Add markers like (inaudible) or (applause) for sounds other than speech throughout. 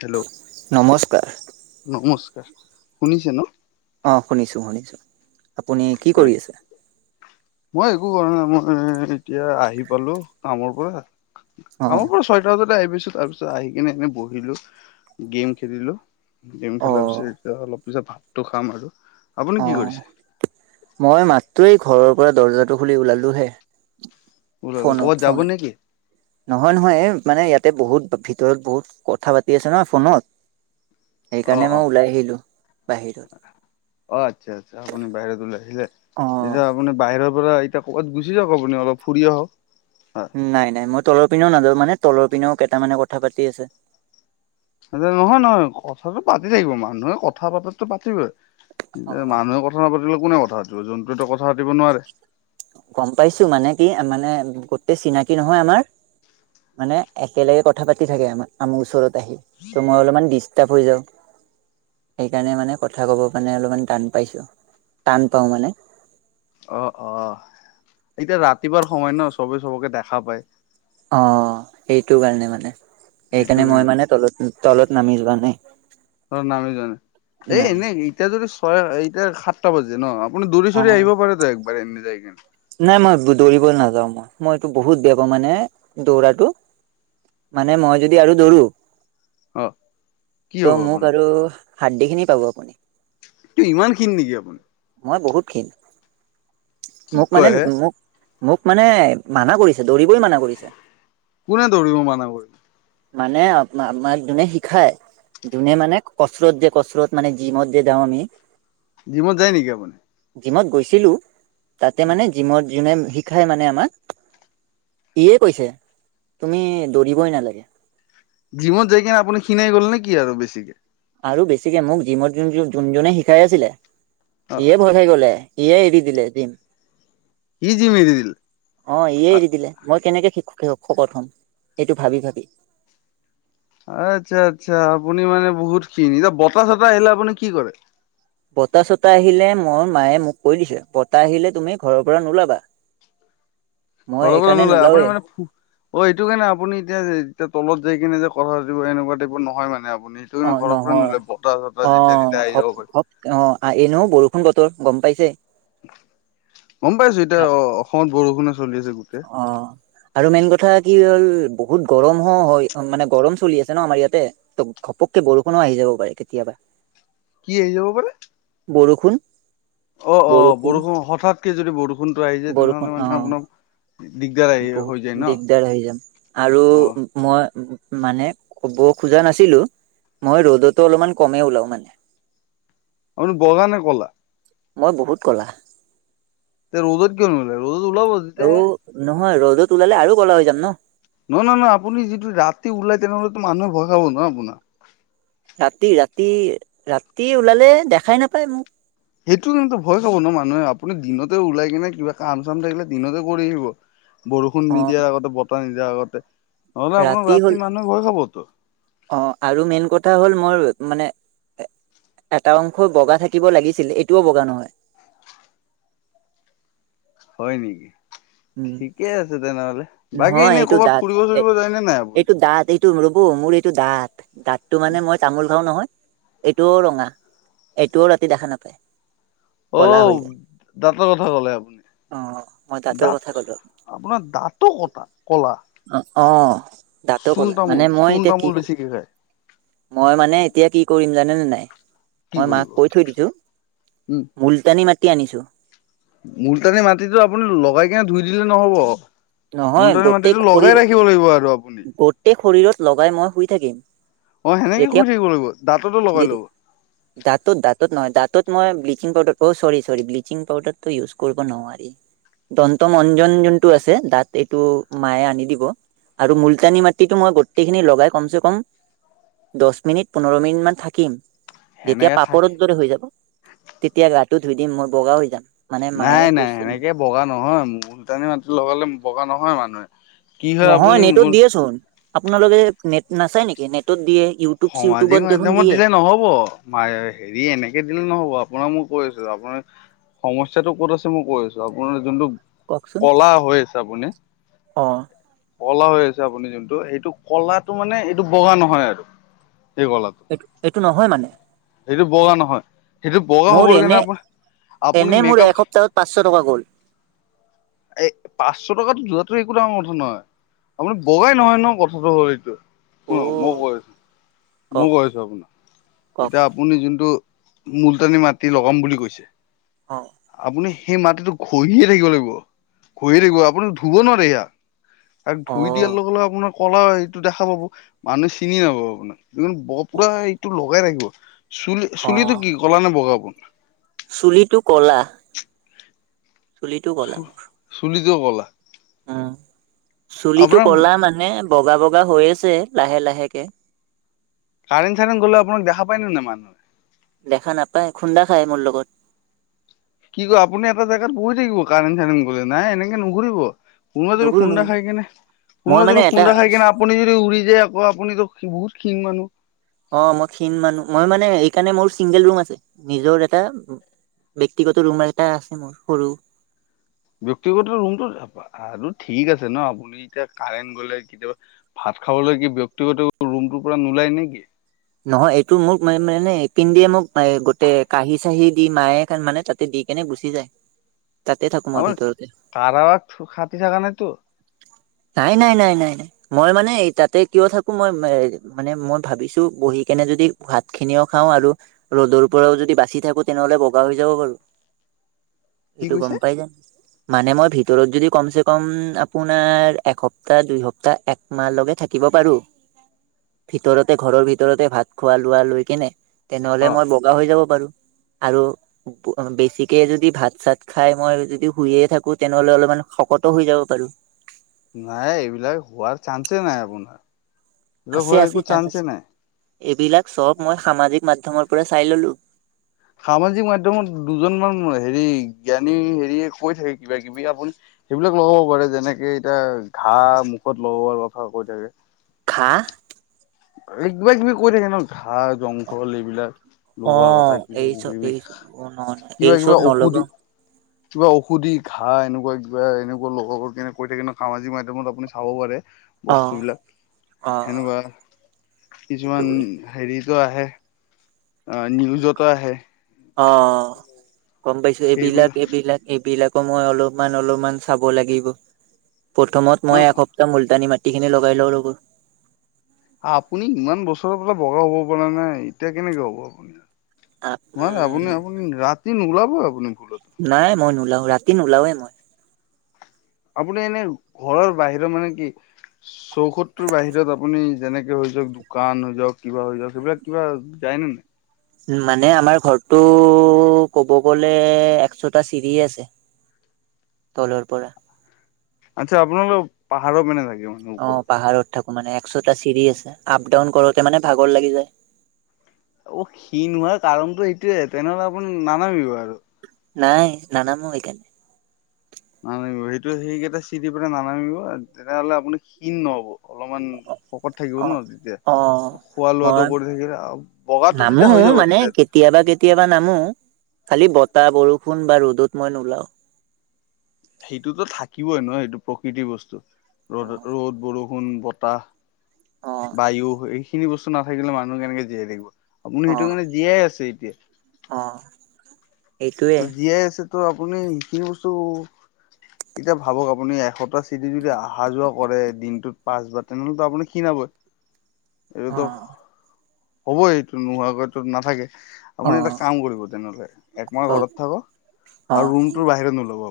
Hello. নমস্কাৰ। নমস্কাৰ শুনিছে ন। অ', শুনিছোঁ শুনিছোঁ, আপুনি কি হয় কৰি আছে। মই একো কৰা নাই, মই এতিয়া আহি পালোঁ কামৰ পৰা। অ আমাৰ পৰা ছয়টা বজাতে আহি পাইছোঁ তাৰ পিছত আহি কিনে এনে বহিলোঁ, গেম খেলিলোঁ। গেম অ খেলাৰ পিছত এতিয়া অলপ পিছত ভাতটো খাম আৰু আপুনি অ কি কৰিছে। মই মাত্ৰ এই ঘৰৰ পৰা দৰ্জাটো খুলি ওলালোঁ হে। ওলালে ফোনত ক'বাত যাব ফুন। নেকি নহয় নহয় হে মানে ইয়াতে বহুত ভিতৰত বহুত কথা পাতি আছে ন ফোনত। অ সেইকাৰণে অ মই ওলাই আহিলো বাহিৰত। অ', আচ্ছা আচ্ছা আপুনি বাহিৰত ওলাই ছিলে অ এতিয়া আপুনি বাহিৰৰ পৰা এতিয়া পোহৰ গুচি গুচি যাব আপুনি অলপ ফুৰি আহক। নাই নাই মই তলৰ পিনেও নাযাও মানে তলৰ পিনেও কেইটামানে কথা পাতি আছে। নহয় নহয় কথাটো পাতি থাকিব মানুহে কথা পাতাতো পাতিবই অ মানুহে ক কথা পাতিলে কোনে কথা আছিল যোনটোতো কথা পাতি নোৱাৰে। গম পাইছো মানে কি মানে গোটেই চিনাকি নহয় আমাৰ। মানে একেলগে কথা পাতি থাকে অমা আমুৰ ওচৰত আহি ত' মই অলপমান ডিষ্টাৰ্ব হৈ যাওঁ। সেইকাৰণে মানে কথা ক'ব মানে অলপমান টান পাইছো, টান পাও মানে। অ', অ', এতিয়া ৰাতিপুৱাৰ সময় ন চবে চবকে দেখা পায়। অ', সেইটো কাৰণে মানে। সেইটো সেইকাৰণে মই কাৰণে মানে তলত-তলত নামি যোৱা নাই, ধৰ নামি যোৱা নাই এই নাই। এনেই এতিয়া যদি চয় এতিয়া খাতা বাজি ন আপুনি দৰি অ চৰি আহিব পাৰে ত একবাৰে এনে যাই কিনে। নাই মই ধৰিব নাযাও মই মইটো বহুত বেয়া পাওঁ মানে দৰাটো। মানে মই যদি আৰু দৌৰো। অ কি ত হ'ব মোক আপোনাৰ আৰু হাড়ি খিনি পাব আপুনি। এইটো ইমান ক্ষীণ নেকি আপুনি। মই বহুত ক্ষিন। কি মোক মানে, কয় হে মোক মোক মানে মানা কৰিছে দৰিবয়ে মানা কৰিছে। কোনে ধৰিব মানা কৰিছে। মানে আ আপোনাক যোনে শিখায়। যোনে মানে কচৎৰত দিয়ে কচৎৰত মানে জিমত যে যাও আমি। জিমত যায় নেকি আপুনি? জিমত গৈছিলো তাতে মানে জিমত যোনে শিকাই মানে আমাক। ইয়ে কৈছে তুমি দৌৰিবই নালাগে। জিমত যাই কিনে আপুনি শিনাই গ'ল নেকি আৰু বেছিকে। আৰু বেছিকে মোক জিমত যোন যোনজনে শিকাই আছিলে অ ইয়ে ভয় খাই গলে। সিয়েই এৰি দিলে জিম। ই জিম এৰি দিলে। অ' ইয়ে এৰি দিলে মই কেনেকে শ শকত হম সেইটো ভাবি ভাবি। আচ্ছা আচ্ছা আপুনি মানে বহুত ক্ষিন। বতাহ চতাহ আহিলে আপুনি কি কৰে? বতাহ চতাহ আহিলে মোৰ মায়ে মোক কৈ দিছে, বতাহ আহিলে তুমি ঘৰৰ পৰা নোলাবা। মই ঘৰৰ পৰা এইকাৰণে নোলয় আপুনি নোলাওৱে মানে অ' এইটো কাৰণে আপুনি এতিয়া যে, এতিয়া তলত যাই কিনে যে কথা পাতিব এনেকুৱা টাইপৰ নহয় মানে আপুনি। অ তুমি ঘৰৰ পৰা নহয় নোলাবা, বতাহ চতাহ অ যেতিয়া তেতিয়া আহি ঘপ যাব পাৰে। ঘপ অ' এ নহয় বৰষুণ বতৰ গম পাইছে। গম পাইছো এতিয়া অ' অসমত বৰষুণে চলি আছে গোটেই। অ'। আৰু মেইন কথা কি হ'ল বহুত গৰম হ হয় মানে গৰম চলি আছে ন আমাৰ ইয়াতে। ত' ঘপককে বৰষুণো আহি যাব পাৰে কেতিয়াবা। কি আহি যাব পাৰে? বৰষুন। অ' অ' বৰষুণ হঠাৎকে যদি বৰষুণতটো আহি যায়, বৰষুণ তেনেহ'লে অ মানে আপোনাৰ দিগদাৰ। আহি হৈ যায় বহুত ন দিগদাৰ হৈ যায় অ আৰু মই মানে ক'ব খোজা নাছিলো। মই ৰ'দতো অলপমান কমে ওলাও মানে। আপোনি বগানে ক'লা। মই বহুত ক'লা। তে ৰ'দত কিয় নোলায় ৰ'দত ওলাব। অঔ তেতিয়াহে নহয় ৰ'দত ওলালে আৰু ক'লা হৈ যাম ন। নহয়, নহয়, নহয়, আপুনি যটো ৰাতি ওলাই তেনেহ'লেতো মানুহে ভয় খাব ন আপোনাক। ৰাতি ৰাতি ৰাতি ওলালে দেখাই নাপায় মোক। সেইটো কিন্তু ভয় খাব ন মানুহে আপুনি দিনতে ওলাই কিনে কিবা কাম চাম থাকিলে দিনতে কৰি আহিব। বৰষুণ অ নিদিয়াৰ আগতে বতাহ নিদিয়াৰ আগতে নহলে আপোনাক ৰাতি মানুহে ভয় খাবতো। অ' আৰু মেইন কথা হ'ল মোৰ মানে এটা অংশই বগা থাকিব লাগিছিল এইটোও বগা নহয়। হয় নেকি? উম। ঠিকে আছে। তেনেহ'লে বাকী এনেই ক'ৰবাত ফুৰিব চুৰিব যায়নে নাই আপুনি? ৰবো মোৰ এইটো দাঁত দাঁতটো মানে মই তামোল খাও নহয়। এইটোও ৰঙা এইটোও ৰাতি দেখা নাপায়। অ' ক'লা হৈ যায় দাঁতৰ কথা ক'লে অ মই আপুনি দাঁতৰ কথা দাঁত। ক'লো আপোনাৰ দাঁটো কটা ক'লা। অ' অ' দাটো ক', চূণ লা তামোল মানে মই চূণ এতিয়া কি তামোল কো বেছিকে খায় মই মানে এতিয়া কি কৰিম জানেনে নাই। কি মই মাক কৰিব? কৈ থৈ দিছো মুলতানি মাতি আনিছো। মলটানি মাটিতটো আপুনি লগাই কিনে ধুই দিলে নহব। নহয় মলটানী গোটেই মাটিটো শৰীৰ লগাই ৰাখিব লাগিব আৰু আপুনি গোটেই শৰীৰত লগাই মই শুই থাকিম। অ সেনেকে যেতিয়া ঘহি থাকিব লাগিব, দাঁততো লগাই যেতিয়া ল'ব। দাঁতত দাঁতত নহয় দাঁতত মই ব্লিচিং পাউদাৰ অ' চৰি চৰি ব্লিচিং পাউদাৰটো ইউজ কৰিব নোৱাৰি। দন্ত মঞ্জন যোনটো আছে দাত এইটো মায়ে আনি দিব। আৰু মুলতানী মাটিটো মই গোটেইখিনি লগাই কমচে কম দহচ মিনিট পোন্ধৰ মিনিট মান থাকিম। যেতিয়া সেনেকে থাক পাপৰৰ দৰে হৈ যাব, তেতিয়া গাটো ধুই দিম মই। বগা হৈ যাম। মানে নাই মায়ে নাই কৈছে। সেনেকে বগা নহয় লটানি মাটি লগালে বগা নহয় মানুহে। কি হয় নহয় আপুনি নেটত মূল দিয়ে চোন, আপোনালোকে নেট নাচাই নেকি? নেটত দিয়ে ইউ সমাজিক মাধ্যমত দিলে নহ'ব। মায় হেৰি এনেকে দিলে নহ'ব আপোনাৰ মই কৈ আছো আপোনাৰ সমস্যাটো ক'ত আছে মই কৈ আছো, আপোনাৰ যোনটো কওকচোন। ক'লা হৈ আছে আপুনি? অ কলা হৈ আছে আপুনি যোনটো সেইটো কলাটো মানে এইটো বগা নহয় আৰু। (unintelligible) এইটো, এইটো নহয় মানে? এইটো বগা নহয়। সেইটো বগা মোৰ হবলেগে এনে নাই পোৱা আপুনি এনে মোৰ মেকআপ- এসপ্তাহত পাঁচশ টকা গ'ল। এই, পাঁচশ টকাতো যোৱাটো একো ডাঙৰ কথা নহয়। আপুনি বগাই নহয় ন কথাটো হ'ল এইটোয়ে অ শুন মই কৈ আছোঁ। মই কওক কৈ আছো আপোনাক কওক এতিয়া আপুনি যোনটো মুলতানি মাটি লগাম বুলি কৈছে? অ আপুনি সেই মাটিটো খহিয়ে থাকিব লাগিব, খহি থাকিব আপুনি ধুব নোৱাৰে সেইয়া আৰু অ ধুই দিয়াৰ লগে লগে আপোনাৰ, ক'লা হেইটো দেখা পাব। মানুহে চিনিয়ে নাপাব আপোনাক। পুৰা এইটো লগাই ৰাখিব চুলি অ চুলিটো কি কলা নে বগা পোন। চুলিটো কলা। চুলিটো গ'লা মোৰ। চুলিত কিয় ক'লা? উমঁ চুলিটো আপোনাক কলা মানে বগা বগা হৈ আছে লাহে লাহেকে। কাৰেণ-চাৰেণ গ'লে আপোনাক দেখা পায় নে নাই মানুহে? দেখা নাপায়। খুন্দা খাই মোৰ লগত। কি কয়, আপুনি এটা জেগাত বহি থাকিব। কাৰেণ্ট-চাৰেণ্ট গলে, নাই এনেকে নুঘৰিব। কোনোবা যদি নুঘুৰো খুন্দা নুঘুৰো খাই কিনে মই কোনোবা মানে এটা খুন্দা খাই কিনে আপ- আপুনি যদি উৰি যায় আকৌ আপনিটো বহুত ক্ষীণ মানুহ। অ', মই ক্ষীণ মানুহ, মই মানে এই কাৰণে মোৰ চিংগল ৰুম আছে। নিজৰ এটা ব্যক্তিগত ৰুমো এটা আছে মোৰ সৰু। ব্যক্তিগত ৰুমটো আৰু ঠিক আছে ন আপুনি এতিয়া কাৰেণ্ট গ'লে কেতিয়াবা ভাত খাবলৈ কি ব্যক্তিগত ৰুমটোৰ পৰা নোলাই নে কি? নহয়, এইটো মোক মানে -মানে এ কিনদিয়ে মোক, গোটে কাঁহী- চাঁহী দি মায়ে মানে তাত দি কেনে গুচি যায়। তাতে থাকো মই আমাৰ ভিতৰতে তাৰাত খাতি থাকা নাইতো। নাই-নাই-নাই-নাই-নাই মই মানে তাতে কিয় থাকো মই মানে মই ভাবিছো বহি কেনে যদি ভাত খিনিও খাওঁ আৰু ৰ'দৰ পৰাও যদি বাচি থাকো তেনেহ'লে বগা হৈ যাব পাৰো। (inaudible) এইটো গ'ম পাই যায়। মানে মই ভিতৰত যদি কমচে কম আপোনাৰ এসপ্তাহ দুই সপ্তাহ একমাহলৈকে থাকিব পাৰো (inaudible) ভিতৰতে ঘৰৰ ভিত ভিতৰতে ভাত খোৱা-লোৱা লৈ কেনে তেনেহ'লে অ মই বগা হৈ যাব পাৰো। আৰু বেছিকে যদি ভাত চাত খাই মই যদি শুইয়ে থাকো তেনেহ'লে অলপমান শকতো হৈ যাব পাৰো। নাই এইবিলাক হোৱাৰ চান্সে নাই আপোনাৰ, এইবিলাক আছে হোৱাৰ আছে একো চান্স আছে চান্সে নাই। এইবিলাক সব মই সামাজিক মাধ্যমৰ পৰা চাই ল'লো। সামাজিক মাধ্যমত দুজনমান হেৰি জ্ঞানী হেৰীয়ে কৈ থাকে কিবা-কিবি আপুনি সেইবিলাক লগাব পাৰে, যেনেকে এতিয়া ঘাঁহ মুখত লগোৱাৰ কথা কৈ থাকে ঘাঁহ কিবা-কিবি কৈ থাকে ন ঘাঁহ জংঘল এইবিলাক লগোৱাৰ কথা অ' কিবা এই চব কিবি এই চব অ' ন কিবা এই চব কিবা ঔষধি নলগাও কিবা ঔষধি ঘাঁহ এনেকুৱা কিবা এনেকুৱা লগোৱাৰ কেনে কৈ থাকে ন সামাজিক মাধ্যমত আপুনি চাব পাৰে। অ' বস্তুবিলাক অ' সেনেকুৱা এইটো কিছুমান হেৰিতো আহে। অ' নিউজতো আহে। অ' গ'ম পাইছো এইবিলাক সেইবিলাক এইবিলাক। এইবিলাকো মই অলপমান অলপমান চাব লাগিব। প্ৰথমত অ মই এসপ্তাহ মুলতানি মাটিখিনি লগাই লওঁ ৰ'ব। আপুনি ইমান বছৰৰ পৰা বগা হ'ব পৰা নাই, এতিয়া কেনেকে হ'ব। ইমান আপুনি আপুনি ৰাতি নোলাবই আপুনি ভুলতো। নাই মই নোলাও ৰাতি নোলাওৱে মই। আপুনি এনে ঘৰৰ বাহিৰৰ মানে কি চৌহতটোৰ বাহিৰত আপুনি যেনেকে হৈ দোকান হৈ যাওক কিবা হৈ যাওক সেইবিলাক কিবা যায়নেে নাই? উম, মানে আমাৰ ঘৰটো ক'ব গ'লে একশটা চিৰি আছে। তলৰ পৰা। আচ্ছা আপোনালোক পাহাৰৰ মানে থাকে মানে? ওপৰত অ' পাহাৰত থাকো মানে, একশটা চিৰি আছে আপ ডাউন কৰোতে মানে ভাগৰ লাগি যায়। অ' ক্ষীণ হোৱাৰ কাৰণটো সেইটোৱে, তেনেহ'লে আপুনি নানামিব আৰু। নাই নানামো এইকাৰণে। নানামিব সেইটো সেইকেইটা চিৰি পৰা নানামিব, তেতিয়া হ'লে আপুনি ক্ষীণ নহ'ব, অলপমান শকত থাকিব অ ন তেতিয়া অ খোৱা লোৱাটো মই কৰি থাকিলে, আৰু বগাটো নামো তেতিয়া হৈ যাব মানে তেতিয়া। কেতিয়াবা কেতিয়াবা নামো, খালি বতাহ, বৰষুণ বা ৰ'দত মই নোলাও। সেইটোতো থাকিবই নহয় সেইটো প্ৰকৃতিৰ বস্তু। ৰ'দ, ৰ'দ, বৰষুণ, অ বতাহ বায়ু, এইখিনি বস্তু নাথাকিলে মানুহ কেনেকে জীয়াই থাকিব। আপুনি অ অ সেইটো কাৰণে জীয়াই আছে এতিয়া। অ'। এইটোৱে ত' জীয়াই আছে তো আপুনি এইখিনি বস্তু, এতিয়া ভাবক আপুনি এশটা সেইতে যদি আহা যোৱা কৰে দিনটোত পাঁচ বাৰ, তেনেহ'লেতো আপুনি ক্ষীণাবই। অ এইটোতো হ'বই এইটো নোহোৱাকৈতো নাথাকে। অ আপুনি এটা কাম কৰিব তেনেহ'লে, এক মই কওক ঘৰত থাকোঁ, অ আৰু ৰুমটোৰ বাহিৰত নলাব (unintelligible)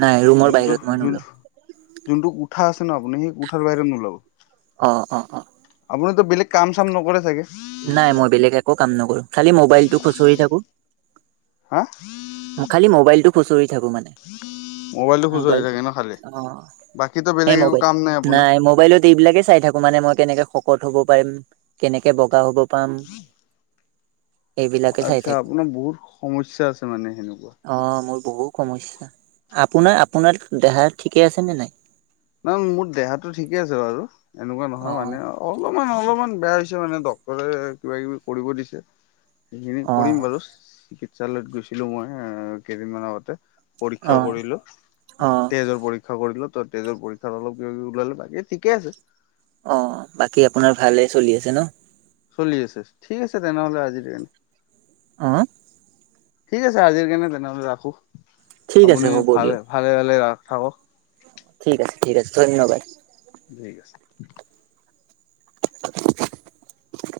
নাই ৰুমৰ যোনটো বাহিৰত মই যোন নোলাও যোনটো কোঠা আছে ন', আপুনি সেই কোঠাৰ বাহিৰত নোলাব। অ, অ, অ'। আপুনিতো বেলেগ কাম-চাম নকৰে চাগে। নাই মই বেলেগ একো কাম নকৰো, খালি মোবাইলটো খুচৰি থাকো হা? খালি মবাইলটো খুচৰি থাকোঁ মানে। মোবাইলটো খোজ হৈ মবাইল থাকে ন খালি অ', বাকীতো সেই বেলেগ একো মোবাইল, কাম আপোনাৰ নাই মোবাইলত এইবিলাকে চাই থাকোঁ মানে, মই কেনেকে শকত হ'ব পাৰিম, কেনেকে বগা হ'ব পাম। এইবিলাকে চাই আচ্ছা, থাকি আপোনাৰ বহুত সমস্যা আছে মানে সেনেকোৱা অ', মোৰ বহু সমস্যা, আপোনাৰ, আপোনাৰ দেহা ঠিকে আছে নে নাই? নহয় মোৰ দেহাতো ঠিকে আছে বাৰু, এনেকুৱা অ নহয় মানে আৰু। অলপমান, অলপমান বেয়া হৈছে মানে, ডক্তৰে কিবা কিবি কৰিব দিছে। সেইখিনি অ কৰিম বাৰু, চিকিৎসালয়ত গৈছিলো মই এ, কেইদিনমান আগতে। অ পৰীক্ষা কৰিলোঁ, অ তেজৰ পৰীক্ষা কৰিলোঁ তাত। তেজৰ পৰীক্ষা অলপ কিবা কিবি ওলালে, বাকী ঠিকে আছে। অ', বাকী আপোনাৰ ভালে চলি আছে ন'? চলি আছে, ঠিক আছে তেনেহ'লে আজিৰ দিয়া। হা? ঠিক আছে আজিৰ কাৰণে তেনেহ'লে ৰাখো, ঠিক আছে আপুনি হ'ব দিয়ক ভালে ভালে ভালে ৰা, থাকক। ঠিক আছে, ঠিক আছে, ধন্যবাদ। ঠিক আছে। (inaudible)